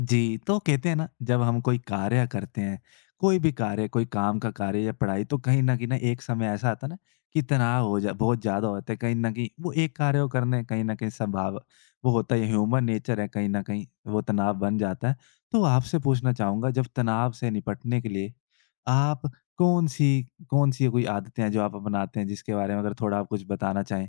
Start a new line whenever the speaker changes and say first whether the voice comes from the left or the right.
left: जी, तो कहते हैं ना, जब हम कोई कार्य करते हैं, कोई भी कार्य, कोई काम का कार्य या पढ़ाई, तो कहीं न कहीं ना एक समय ऐसा आता है ना कि तनाव हो जा बहुत ज़्यादा होता है। कहीं न कहीं वो एक कार्य को करने कहीं न कहीं संभाव वो होता है, ह्यूमन नेचर है कहीं न कहीं, वो तनाव बन जाता है। तो आपसे पूछना चाहूँगा, जब तनाव से निपटने के लिए आप कौन-सी कौन-सी कोई आदतें हैं जो आप अपनाते हैं, जिसके बारे में अगर थोड़ा आप कुछ बताना चाहें?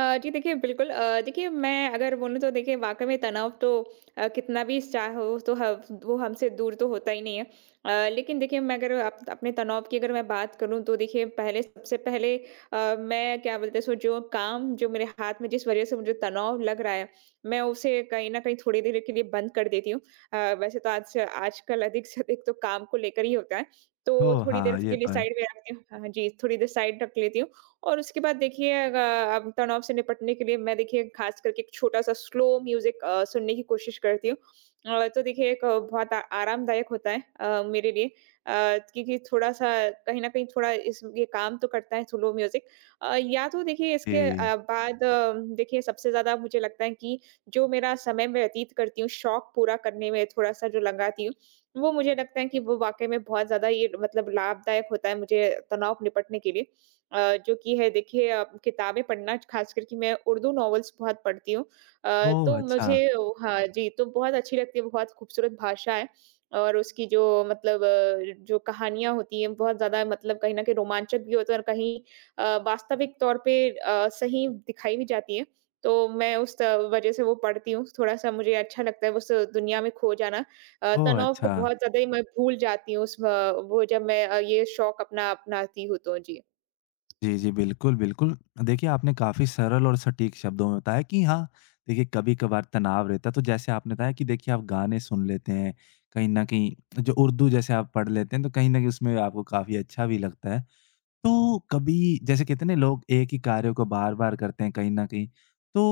right: जी देखिए बिल्कुल देखिए मैं अगर बोलूँ तो देखिए वाक़ई में तनाव तो कितना भी चाह हो तो ह वो हमसे दूर तो होता ही नहीं है। लेकिन देखिए मैं अगर अप अपने तनाव की अगर मैं बात करूँ तो देखिए पहले सबसे पहले मैं क्या बोलते हैं सो जो काम जो मेरे हाथ में जिस वज़ह से मुझे तनाव लग रहा है, मैं उसे कहीं न कहीं थोड़ी देर के लिए बंद कर देती हूँ। वैसे तो आज से आजकल अधिक से अधिक तो काम को लेकर ही होता है, तो
left: ओह!
right: थोड़ी देर
left: हाँ, ये
right: के लिए
left: तो है।
right: साइड में रखती हूँ हाँ जी, थोड़ी देर साइड रख लेती हूँ। और उसके बाद देखिए अग अब तनाव से निपटने के लिए मैं देखिए ख़ास करके एक छोटा-सा स्लो म्यूज़िक सुनने की कोशिश करती हूँ। तो देखिए एक बहुत आ आरामदायक होता है मेरे लिए अ, क्योंकि थोड़ा-सा कहीं न कहीं थोड़ा इस ये काम तो करता है स्लो म्यूज़िक। या तो देखिए इसके
left: जी।
right: बाद देखिए सबसे ज़्यादा मुझे लगता है कि जो मेरा समय मैं व्यतीत करती हूँ, शौक पूरा करने में थोड़ा-सा जो लगाती हूँ, वो मुझे लगता है कि वो वाक़ई में बहुत ज़्यादा ये मतलब लाभदायक होता है मुझे तनाव निपटने के लिए। जो कि है देखिए किताबें पढ़ना खास करके मैं उर्दू नॉवेल्स बहुत पढ़ती हूँ।
left: ओह!
right: तो मुझे
left: अच्छा।
right: ओ, हाँ जी, तो बहुत अच्छी लगती है, बहुत खूबसूरत भाषा है और उसकी जो मतलब जो कहानियाँ होती हैं बहुत ज़्यादा मतलब कहीं न कहीं रोमांचक भी होता है और कहीं वास्तविक तौर पे सही दिखाई भी जाती है। तो मैं उस त वज़ह से वो पढ़ती हूँ, थोड़ा-सा मुझे अच्छा लगता है उस दुनिया में खो जाना।
left: ओह!
right: तनाव को
left: अच्छा।
right: बहुत ज़्यादा ही मैं भूल जाती हूँ उस व वो जब मैं ये शौक अपनाती हूँ तो। जी।
left: जी, जी। बिल्कुल, बिल्कुल। देखिए, आपने काफ़ी सरल और सटीक शब्दों में बताया कि हाँ, देखिए कभी-कभार तनाव रहता है। तो जैसे आपने बताया कि देखिए आप गाने सुन लेते हैं, कहीं न कहीं जो उर्दू जैसे आप पढ़ लेते हैं, तो कहीं न कहीं उसमें आपको काफ़ी अच्छा भी लगता है। तो कभी जैसे कहते हैं ना लोग एक ही कार्य को बार बार करते हैं कहीं ना कहीं, तो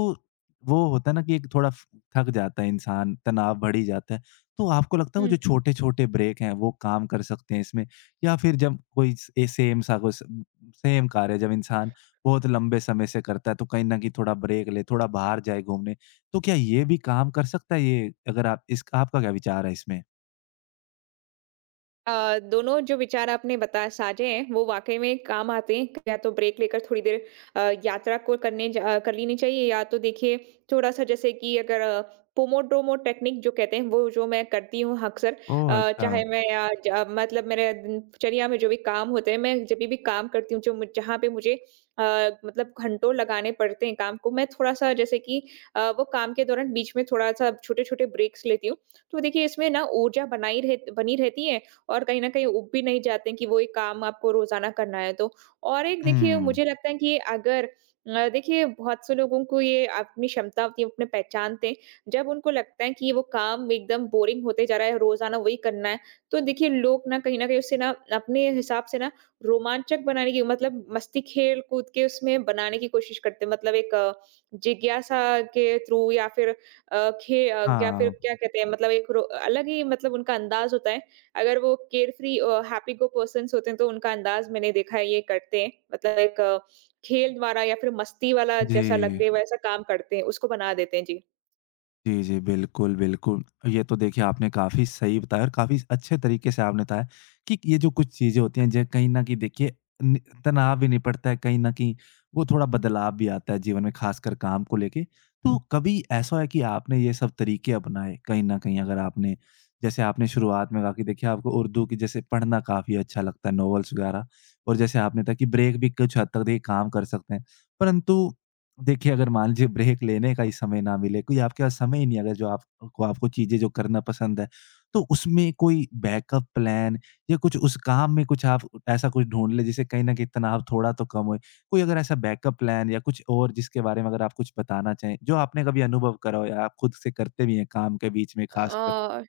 left: वो होता है ना कि एक थोड़ा थक जाता है इंसान, तनाव बढ़ी जाता है। तो आपको लगता है वो
right: हम्म।
left: जो छोटे छोटे ब्रेक हैं वो काम कर सकते हैं इसमें, या फिर जब कोई सेम सा कोई सेम कार्य जब इंसान बहुत लंबे समय से करता है तो कहीं ना कहीं थोड़ा ब्रेक ले, थोड़ा बाहर जाए घूमने, तो क्या ये भी काम कर सकता है? ये अगर आप, इसका आपका क्या विचार है इसमें?
right: दोनों जो विचार आपने बताए साझे हैं वो वाकई में काम आते हैं। या तो ब्रेक लेकर थोड़ी देर यात्रा को कर लेनी चाहिए या तो देखिए थोड़ा सा जैसे कि अगर पोमोड्रोमो टेक्निक जो कहते हैं वो जो मैं करती हूँ अक्सर।
left: ओह अच्छा।
right: चाहे मैं मतलब मेरे दिनचर्या में जो भी काम होते हैं, मैं जभी भी काम करती हूँ जो मु जहाँ पे मुझे अ, मतलब घंटों लगाने पड़ते हैं काम को, मैं थोड़ा-सा जैसे कि वो काम के दौरान बीच में थोड़ा-सा छोटे-छोटे ब्रेक्स लेती हूँ। तो देखिए इसमें ना ऊर्जा बनाई रह बनी रहती है और कहीं न कहीं उब भी नहीं जाते कि वो एक काम आपको रोज़ाना करना है तो। और एक देखिए
left: हम्म।
right: मुझे लगता है कि अगर देखिए बहुत से लोगों को ये अपनी क्षमता होती है, अपने पहचानते हैं, जब उनको लगता है कि वो काम एकदम बोरिंग होते जा रहा है, रोज़ाना वही करना है, तो देखिए लोग ना कहीं न कहीं उससे ना अपने हिसाब से ना रोमांचक बनाने की मतलब मस्ती खेल-कूद के उसमें बनाने की कोशिश करते हैं। मतलब एक जिज्ञासा के थ्रू या फिर या फिर
left: हाँ।
right: क्या कहते हैं मतलब एक रो अलग ही मतलब उनका अंदाज़ होता है। अगर वो care free happy go persons होते हैं तो उनका अंदाज मैंने देखा है ये करते हैं मतलब एक खेल द्वारा या फिर मस्ती वाला जैसा
left: जी।
right: लगे वैसा काम करते हैं उसको बना देते हैं जी।
left: जी, जी। बिल्कुल, बिल्कुल। ये तो देखिए आपने काफ़ी सही बताया और काफ़ी अच्छे तरीके से आपने बताया कि ये जो कुछ चीज़ें होती हैं, जो कहीं न कहीं देखिए नि तनाव भी निपटता है, कहीं न कहीं वो थोड़ा बदलाव भी आता है जीवन में, ख़ासकर काम को लेके। तो कभी ऐसा हुआ है कि आपने ये सब तरीके अपनाए कहीं न कहीं? अगर आपने, जैसे आपने शुरुआत में कहा कि देखिए आपको उर्दू की जैसे पढ़ना काफ़ी अच्छा लगता है, नॉवेल्स वग़ैरह, और जैसे आपने बताया कि ब्रेक भी कुछ हद तक देखिए काम कर सकते हैं। परंतु देखिए, अगर मान लीजिए ब्रेक लेने का ही समय ना मिले, कोई आपके पास समय ही नहीं, अगर जो आप को आपको चीज़ें जो करना पसंद है, तो उसमें कोई बैकअप प्लान या कुछ उस काम में, कुछ आप ऐसा कुछ ढूँढ लें जिससे कहीं न कहीं तनाव थोड़ा तो कम होए? कोई अगर ऐसा बैकअप प्लान या कुछ और जिसके बारे में अगर आप कुछ बताना चाहें, जो आपने कभी अनुभव करा हो या आप खुद से करते भी हैं काम के बीच में खासकर?
right: अ,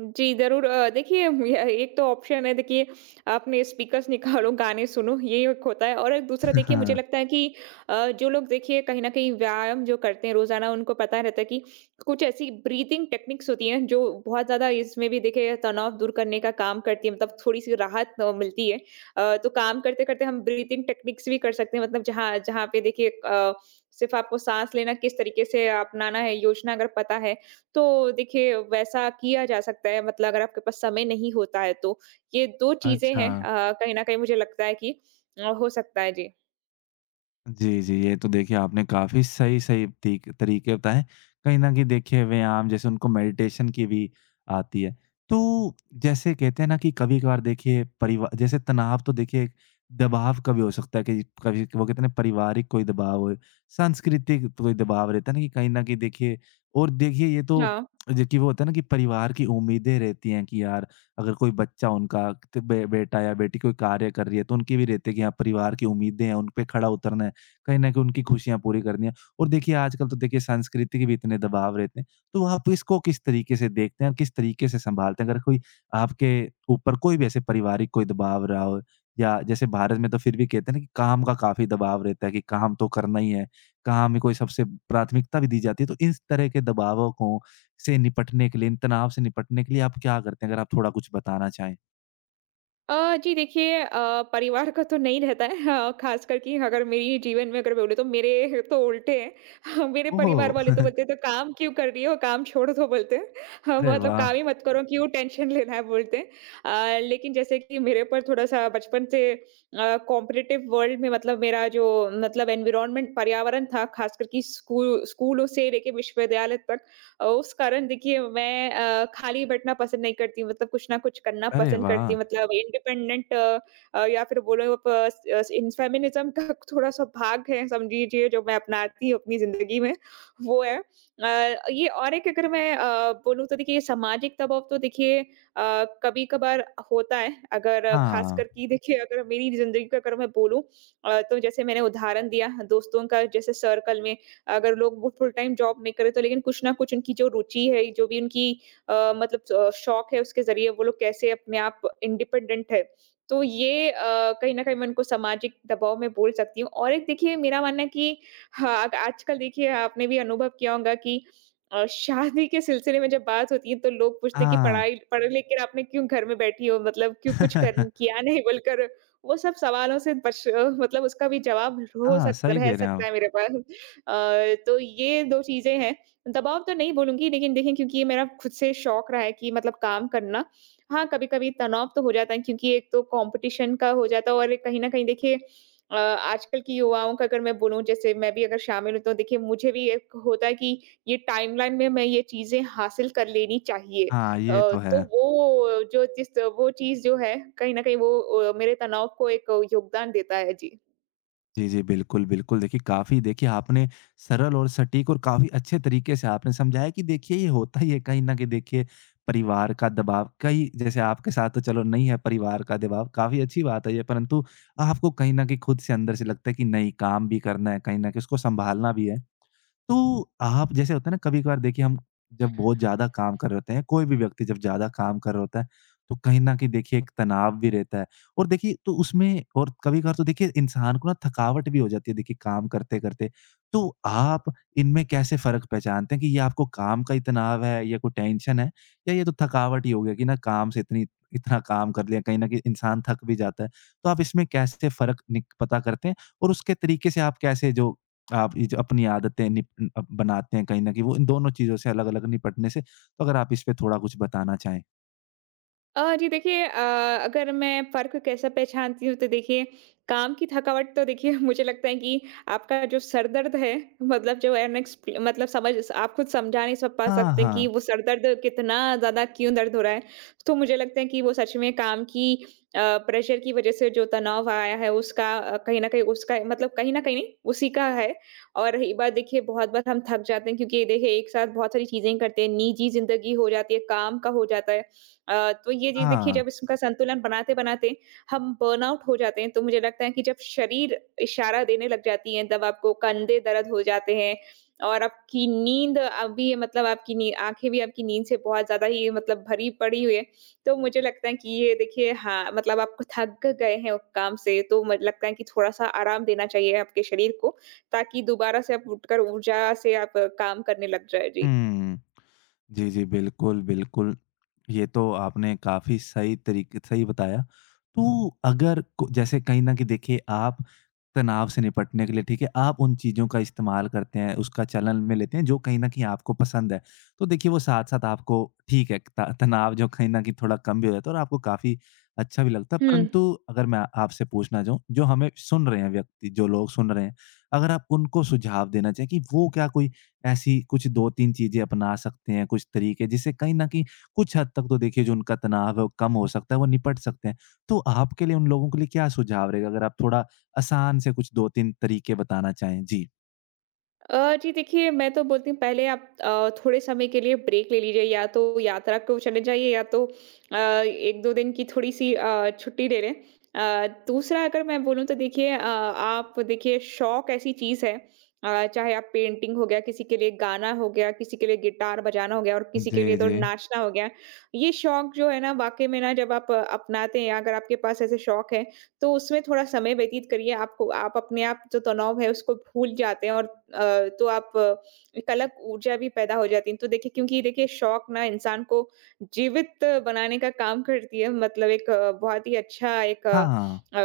right: जी, ज़रूर देखिए य एक तो ऑप्शन है देखिए आपने स्पीकर्स निकालो, गाने सुनो, ये एक होता है और एक दूसरा देखिए मुझे
left: हाँ,
right: लगता है कि जो लोग देखिए कहीं न कहीं व्यायाम जो करते हैं रोज़ाना उनको पता रहता है कि कुछ ऐसी ब्रीथिंग टेक्निक्स होती हैं जो बहुत ज़्यादा इसमें भी देखिए तनाव दूर करने का काम करती है मतलब थोड़ी-सी राहत मिलती है। तो काम करते-करते हम ब्रीथिंग टेक्निक्स भी कर सकते हैं मतलब जहाँ जहाँ पे देखिए सिर्फ़ आपको साँस लेना किस तरीके से अपनाना है, योजना अगर पता है तो देखिए वैसा किया जा सकता है मतलब अगर आपके पास समय नहीं होता है तो। ये 2 चीज़ें
left: अच्छा।
right: हैं कहीं न कहीं मुझे लगता है कि हो सकता है। जी।
left: जी, जी। ये तो देखिए आपने काफ़ी सही-सही तीक तरीके बताएँ। कहीं न कहीं देखिए व्यायाम जैसे उनको मेडिटेशन की भी आती है। तो जैसे कहते हैं ना कि कभी-कभार देखिए परिवा जैसे तनाव तो देखिए एक दबाव का भी हो सकता है, कि कभी वो कहते हैं ना पारिवारिक कोई दबाव हो, सांस्कृतिक तो कोई दबाव रहता है ना कि कहीं न कहीं देखिए, और देखिए ये तो
right: हाँ।
left: जो कि वो होता है ना कि परिवार की उम्मीदें रहती हैं कि यार अगर कोई बच्चा उनका त बे बेटा या बेटी कोई कार्य कर रही है तो उनकी भी रहती है कि हाँ, परिवार की उम्मीदें हैं, उन पे खड़ा उतरना है। कहीं न कहीं उनकी खुशियाँ पूरी करनी है। और देखिए आजकल तो देखिए संस्कृति के भी इतने दबाव रहते हैं, तो आप इसको किस तरीके से देखते हैं और किस तरीके से सँभालते हैं? अगर कोई आपके ऊपर कोई भी ऐसे पारिवारिक कोई दबाव रहा हो, या जैसे भारत में तो फिर भी कहते हैं ना कि काम का काफ़ी दबाव रहता है कि काम तो करना ही है, काम ही कोई सबसे प्राथमिकता भी दी जाती है। तो इस तरह के दबावों को, से निपटने के लिए, इन तनाव से निपटने के लिए आप क्या करते हैं? अगर आप थोड़ा कुछ बताना चाहें?
right: जी देखिए परिवार का तो नहीं रहता है हाँ, ख़ासकर कि अगर मेरी जीवन में अगर बोले तो मेरे तो उल्टे हैं। हाँ, मेरे परिवार
left: ओह!
right: वाले तो बोलते हैं, "तो काम क्यों कर रही हो? काम छोड़ दो" बोलते हैं। हाँ,
left: अरे
right: मतलब
left: वाह!
right: काम ही मत करो, क्यों टेंशन लेना है बोलते हैं। लेकिन जैसे कि मेरे ऊपर थोड़ा-सा बचपन से कॉम्पिटिटिव वर्ल्ड में मतलब मेरा जो मतलब एनवायरनमेंट पर्यावरण था, ख़ासकर कि स्कूलों से लेके विश्वविद्यालय तक उस कारण देखिए मैं खाली बैठना पसंद नहीं करती हूँ, मतलब कुछ ना कुछ करना
left: अरे
right: पसंद करती
left: वाह!
right: हूँ, मतलब इंडिपेंडेंट या फिर बोलो आप इन फेमिनिज़्म का थोड़ा-सा भाग है समझिए जो मैं अपनाती हूँ अपनी ज़िंदगी में, वो है। ये और एक अगर मैं बोलूँ तो देखिए सामाजिक दबाव तो देखिए कभी-कभार होता है, अगर खासकर
left: हाँ,
right: कि देखिए अगर मेरी ज़िंदगी का अगर मैं बोलूँ तो जैसे मैंने उदाहरण दिया दोस्तों का जैसे सर्कल में अगर लोग वो फुल टाइम जॉब नहीं करें तो लेकिन कुछ ना कुछ उनकी जो रुचि है, जो भी उनकी मतलब शौक है उसके ज़रिए वो लोग कैसे अपने आप इंडिपेंडेंट है। तो ये कहीं न कहीं मैं उनको सामाजिक दबाव में बोल सकती हूँ और एक देखिए मेरा मानना है कि हाँ, आजकल देखिए आपने भी अनुभव किया होगा कि शादी के सिलसिले में जब बात होती है तो लोग पूछते हैं कि
left: हाँ।
right: पढ़ाई पढ़ लिख कर आपने क्यों घर में बैठी हो मतलब क्यों कुछ कर किया नहीं बोलकर वो सब सवालों से मतलब उसका भी जवाब हो
left: हाँ,
right: सकता
left: सही
right: रह
left: कह रहे हैं
right: सकता
left: आप।
right: है मेरे पास। तो ये 2 चीज़ें हैं। दबाव तो नहीं बोलूँगी लेकिन देखें क्योंकि ये मेरा खुद से शौक रहा है कि मतलब काम करना। हाँ, कभी-कभी तनाव तो हो जाता है क्योंकि एक तो कॉम्पिटिशन का हो जाता है और एक कहीं न कहीं देखिए आजकल की युवाओं का अगर मैं बोलूँ जैसे मैं भी अगर शामिल हूँ तो देखिए मुझे भी एक होता है कि ये टाइमलाइन में मैं ये चीज़ें हासिल कर लेनी चाहिए।
left: हाँ, ये तो है।
right: तो वो चीज़ जो है कहीं न कहीं वो मेरे तनाव को एक योगदान देता है। जी।
left: जी, जी, बिल्कुल, बिल्कुल। देखिए, काफ़ी देखिए आपने सरल और सटीक और काफ़ी अच्छे तरीके से आपने समझाया कि देखिए ये होता ही है कहीं न कहीं देखिए परिवार का दबाव कई, जैसे आपके साथ तो चलो नहीं है परिवार का दबाव, काफ़ी अच्छी बात है ये। परंतु आपको कहीं न कहीं खुद से अंदर से लगता है कि नहीं, काम भी करना है, कहीं न कहीं उसको सँभालना भी है। तो आप जैसे होता है ना कभी-कभार देखिए हम जब बहुत ज़्यादा काम कर रहे होते हैं, कोई भी व्यक्ति जब ज़्यादा काम कर रहा होता है, तो कहीं न कहीं देखिए एक तनाव भी रहता है, और देखिए तो उसमें, और कभी-कभार तो देखिए इंसान को ना थकावट भी हो जाती है देखिए काम करते-करते। तो आप इनमें कैसे फ़र्क पहचानते हैं कि ये आपको काम का ही तनाव है या कोई टेंशन है, या ये तो थकावट ही हो गया कि ना काम से इतनी इतना काम कर लिया कहीं न कहीं इंसान थक भी जाता है। तो आप इसमें कैसे फ़र्क निक पता करते हैं और उसके तरीके से आप कैसे जो आप ये जो अपनी आदतें बनाते हैं कहीं न कहीं, वो इन दोनों चीज़ों से अलग-अलग निपटने से, तो अगर आप इस पे थोड़ा कुछ बताना चाहें?
right: जी देखिए अगर मैं फ़र्क कैसा पहचानती हूँ तो देखिए काम की थकावट तो देखिए मुझे लगता है कि आपका जो सर दर्द है मतलब जो अनएक्सप मतलब समझ आप खुद समझा नहीं सब पा
left: हाँ,
right: सकते कि
left: हाँ।
right: वो सर दर्द कितना ज़्यादा क्यों दर्द हो रहा है। तो मुझे लगता है कि वो सच में अ, प्रेशर की वज़ह से जो तनाव आया है उसका कहीं न कहीं उसका मतलब कहीं न कहीं नहीं उसी का है। और रही बात देखिए बहुत बार हम थक जाते हैं क्योंकि देखिए एक साथ बहुत सारी चीज़ें करते हैं, निजी ज़िंदगी हो जाती है, काम का हो जाता है। तो ये चीज़ देखिए
left: हाँ।
right: जब इसका संतुलन बनाते-बनाते हम बर्नआउट हो जाते हैं, तो मुझे लगता है कि जब शरीर इशारा देने लग जाती है, तब आपको कंधे दर्द हो जाते हैं और आपकी नींद अभी मतलब आपकी नी आँखें भी आपकी नींद से बहुत ज़्यादा ही मतलब भरी पड़ी हुई है। तो मुझे लगता है कि ये देखिए हाँ, मतलब आप थक गए हैं उस काम से, तो मुझे लगता है कि थोड़ा-सा आराम देना चाहिए आपके शरीर को, ताकि दोबारा से आप उठकर ऊर्जा से आप काम करने लग जाएँ। जी।
left: हुँ। जी, जी, बिल्कुल, बिल्कुल। ये तो आपने काफ़ी सही तरीके सही बताया। तो अगर को जैसे कहीं न कहीं देखिए आप तनाव से निपटने के लिए, ठीक है, आप उन चीज़ों का इस्तेमाल करते हैं, उसका चलन में लेते हैं जो कहीं न कहीं आपको पसंद है। तो देखिए वो साथ-साथ आपको ठीक है, त तनाव जो कहीं न कहीं थोड़ा कम भी हो जाता है और आपको काफ़ी अच्छा भी लगता है।
right: हुँ।
left: परंतु अगर मैं आपसे पूछना चाहूँ, जो हमें सुन रहे हैं व्यक्ति, जो लोग सुन रहे हैं, अगर आप उनको सुझाव देना चाहें कि वो क्या कोई ऐसी कुछ 2-3 चीज़ें अपना सकते हैं, कुछ तरीके जिससे कहीं न कहीं कुछ हद तक तो देखिए जो उनका तनाव है वो कम हो सकता है, वो निपट सकते हैं। तो आपके लिए, उन लोगों के लिए क्या सुझाव रहेगा? अगर आप थोड़ा आसान से कुछ 2-3 तरीके बताना चाहें? जी।
right: जी देखिए, मैं तो बोलती हूँ पहले आप थोड़े समय के लिए ब्रेक ले लीजिए या तो यात्रा को चले जाइए या तो एक-दो दिन की थोड़ी-सी छुट्टी ले लें। दूसरा अगर मैं बोलूँ तो देखिए आप देखिए शौक ऐसी चीज़ है चाहे आप पेंटिंग हो गया, किसी के लिए गाना हो गया, किसी के लिए गिटार बजाना हो गया और किसी के
left: जी,
right: लिए तो
left: जी।
right: नाचना हो गया। ये शौक जो है ना वाक़ई में ना जब आप अपनाते हैं, अगर आपके पास ऐसे शौक है तो उसमें थोड़ा समय व्यतीत करिए, आपको आप अपने आप जो तनाव है उसको भूल जाते हैं और तो एक अलग ऊर्जा भी पैदा हो जाती है। तो देखिए क्योंकि देखिए शौक ना इंसान को जीवित बनाने का काम करती है मतलब एक बहुत ही अच्छा
left: हाँ,
right: अ,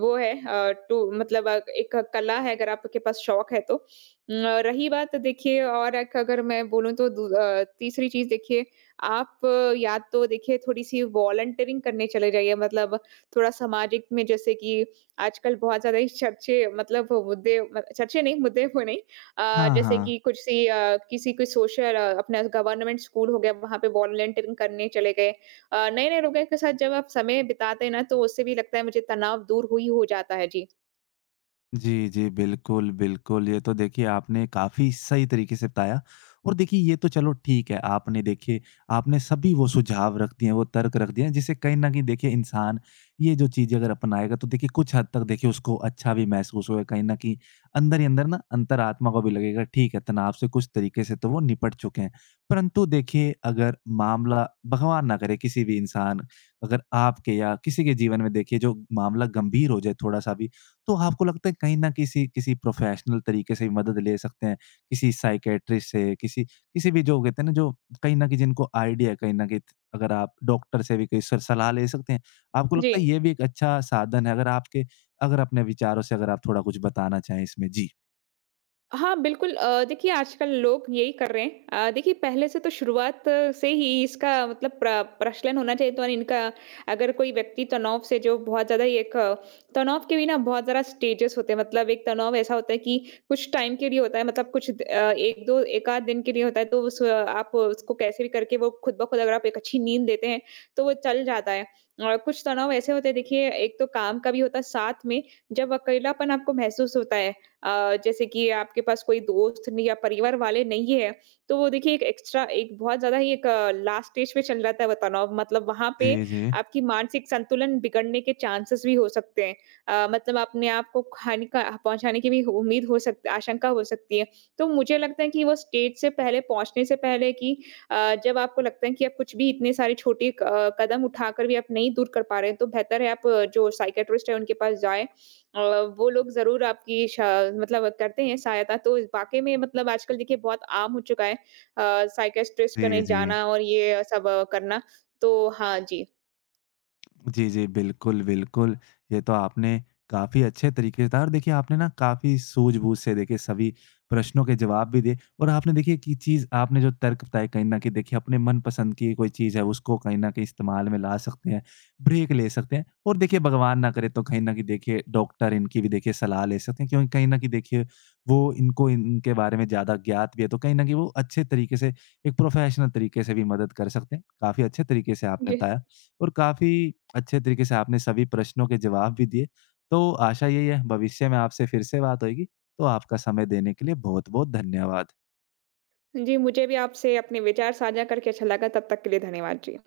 right: वो है टू मतलब एक कला है अगर आपके पास शौक है तो। रही बात देखिए और एक अगर मैं बोलूँ तो तीसरी चीज़ देखिए आप या तो देखिए थोड़ी-सी वॉलंटियरिंग करने चले जाइए मतलब थोड़ा सामाजिक में जैसे कि आजकल बहुत ज़्यादा ही चर्चे मतलब वो मुद्दे म चर्चे नहीं मुद्दे वो नहीं
left: हाँ,
right: जैसे
left: हाँ।
right: कि किसी कोई सोशल अपना गवर्नमेंट स्कूल हो गया वहाँ पे वॉलंटियरिंग करने चले गए। नए-नए लोगों के साथ जब आप समय बिताते हैं ना तो उससे भी लगता है मुझे तनाव दूर हुई हो जाता है। जी।
left: जी, जी। बिल्कुल, बिल्कुल। ये तो देखिए आपने काफ़ी सही तरीके से बताया, और देखिए ये तो चलो ठीक है, आपने देखिए आपने सभी वो सुझाव रख दिए हैं, वो तर्क रख दिए हैं जिससे कहीं न कहीं देखिए इंसान ये जो चीज़ें अगर अपनाएगा तो देखिए कुछ हद तक देखिए उसको अच्छा भी महसूस होगा, कहीं न कहीं अंदर ही अंदर ना अंतरात्मा को भी लगेगा ठीक है, तनाव से कुछ तरीके से तो वो निपट चुके हैं। परंतु देखिए अगर मामला भगवान ना करे किसी भी इंसान, अगर आपके या किसी के जीवन में देखिए जो मामला गंभीर हो जाए थोड़ा-सा भी, तो आपको लगता है कहीं न किसी किसी प्रोफ़ेशनल तरीके से भी मदद ले सकते हैं, किसी साइकियाट्रिस्ट से, किसी किसी भी जो कहते हैं ना जो कहीं न कहीं जिनको आइडिया है कहीं न कहीं, अगर आप डॉक्टर से भी कोई स सलाह ले सकते हैं। आपको
right: जी।
left: लगता है ये भी एक अच्छा साधन है? अगर आपके, अगर अपने विचारों से अगर आप थोड़ा कुछ बताना चाहें इसमें? जी।
right: हाँ, बिल्कुल देखिए आजकल लोग यही कर रहे हैं। देखिए पहले से तो शुरुआत से ही इसका मतलब प्रचलन होना चाहिए तो इनका अगर कोई व्यक्ति तनाव से जो बहुत ज़्यादा तनाव के भी ना बहुत ज़्यादा स्टेजेस होते हैं। मतलब एक तनाव ऐसा होता है कि कुछ टाइम के लिए होता है मतलब एक-दो 1 आध दिन के लिए होता है तो उस आप उसको कैसे भी करके वो खुद ब खुद अगर आप एक अच्छी नींद देते हैं, तो वो चल जाता है। और कुछ तनाव ऐसे होते हैं देखिए एक तो काम का भी होता है साथ में जब अकेलापन आपको महसूस होता है जैसे कि आपके पास कोई दोस्त नहीं या परिवार वाले नहीं है, तो वो देखिए एक एक्स्ट्रा एक बहुत ज़्यादा ही एक लास्ट स्टेज पे चल जाता है वो तनाव मतलब वहाँ पे
left: जी, जी।
right: आपकी मानसिक संतुलन बिगड़ने के चांसेस भी हो सकते हैं। मतलब अपने आप को हानि का पहुँचाने की भी उम्मीद हो सक आशंका हो सकती है। तो मुझे लगता है कि वो स्टेज से पहले पहुँचने से पहले कि जब आपको लगता है कि आप कुछ भी इतने सारे छोटे कदम उठाकर भी आप नहीं दूर कर पा रहे हैं, तो बेहतर है आप जो साइकियाट्रिस्ट है उनके पास जाएँ अ, वो लोग ज़रूर आपकी शा मतलब करते हैं सहायता, तो वाक़ई में मतलब आजकल देखिए बहुत आम हो चुका है साइकियाट्रिस्ट कने
left: जी, जी।
right: जाना और ये सब करना। तो हाँ जी।
left: जी, जी। बिल्कुल, बिल्कुल। ये तो आपने काफ़ी अच्छे तरीके से बताया, और देखिए आपने ना काफ़ी सूझबूझ से देखिए सभी प्रश्नों के जवाब भी दिए, और आपने देखिए कि चीज़ आपने जो तर्क बताए कहीं न कहीं देखिए अपने मनपसंद की कोई चीज़ है उसको कहीं न कहीं इस्तेमाल में ला सकते हैं, ब्रेक ले सकते हैं, और देखिए भगवान ना करे तो कहीं न कहीं देखिए डॉक्टर इनकी भी देखिए सलाह ले सकते हैं, क्योंकि कहीं न कहीं देखिए वो इनको, इनके बारे में ज़्यादा ज्ञात भी है तो कहीं न कहीं वो अच्छे तरीके से, एक प्रोफ़ेशनल तरीके से भी मदद कर सकते हैं। काफ़ी अच्छे तरीके से आपने
right: जी,
left: बताया। और काफ़ी अच्छे तरीके से आपने सभी प्रश्नों के जवाब भी दिए। तो आशा यही है भविष्य में आपसे फिर से बात होएगी। तो आपका समय देने के लिए बहुत-बहुत धन्यवाद।
right: जी मुझे भी आपसे अपने विचार साझा करके अच्छा लगा, तब तक के लिए धन्यवाद जी।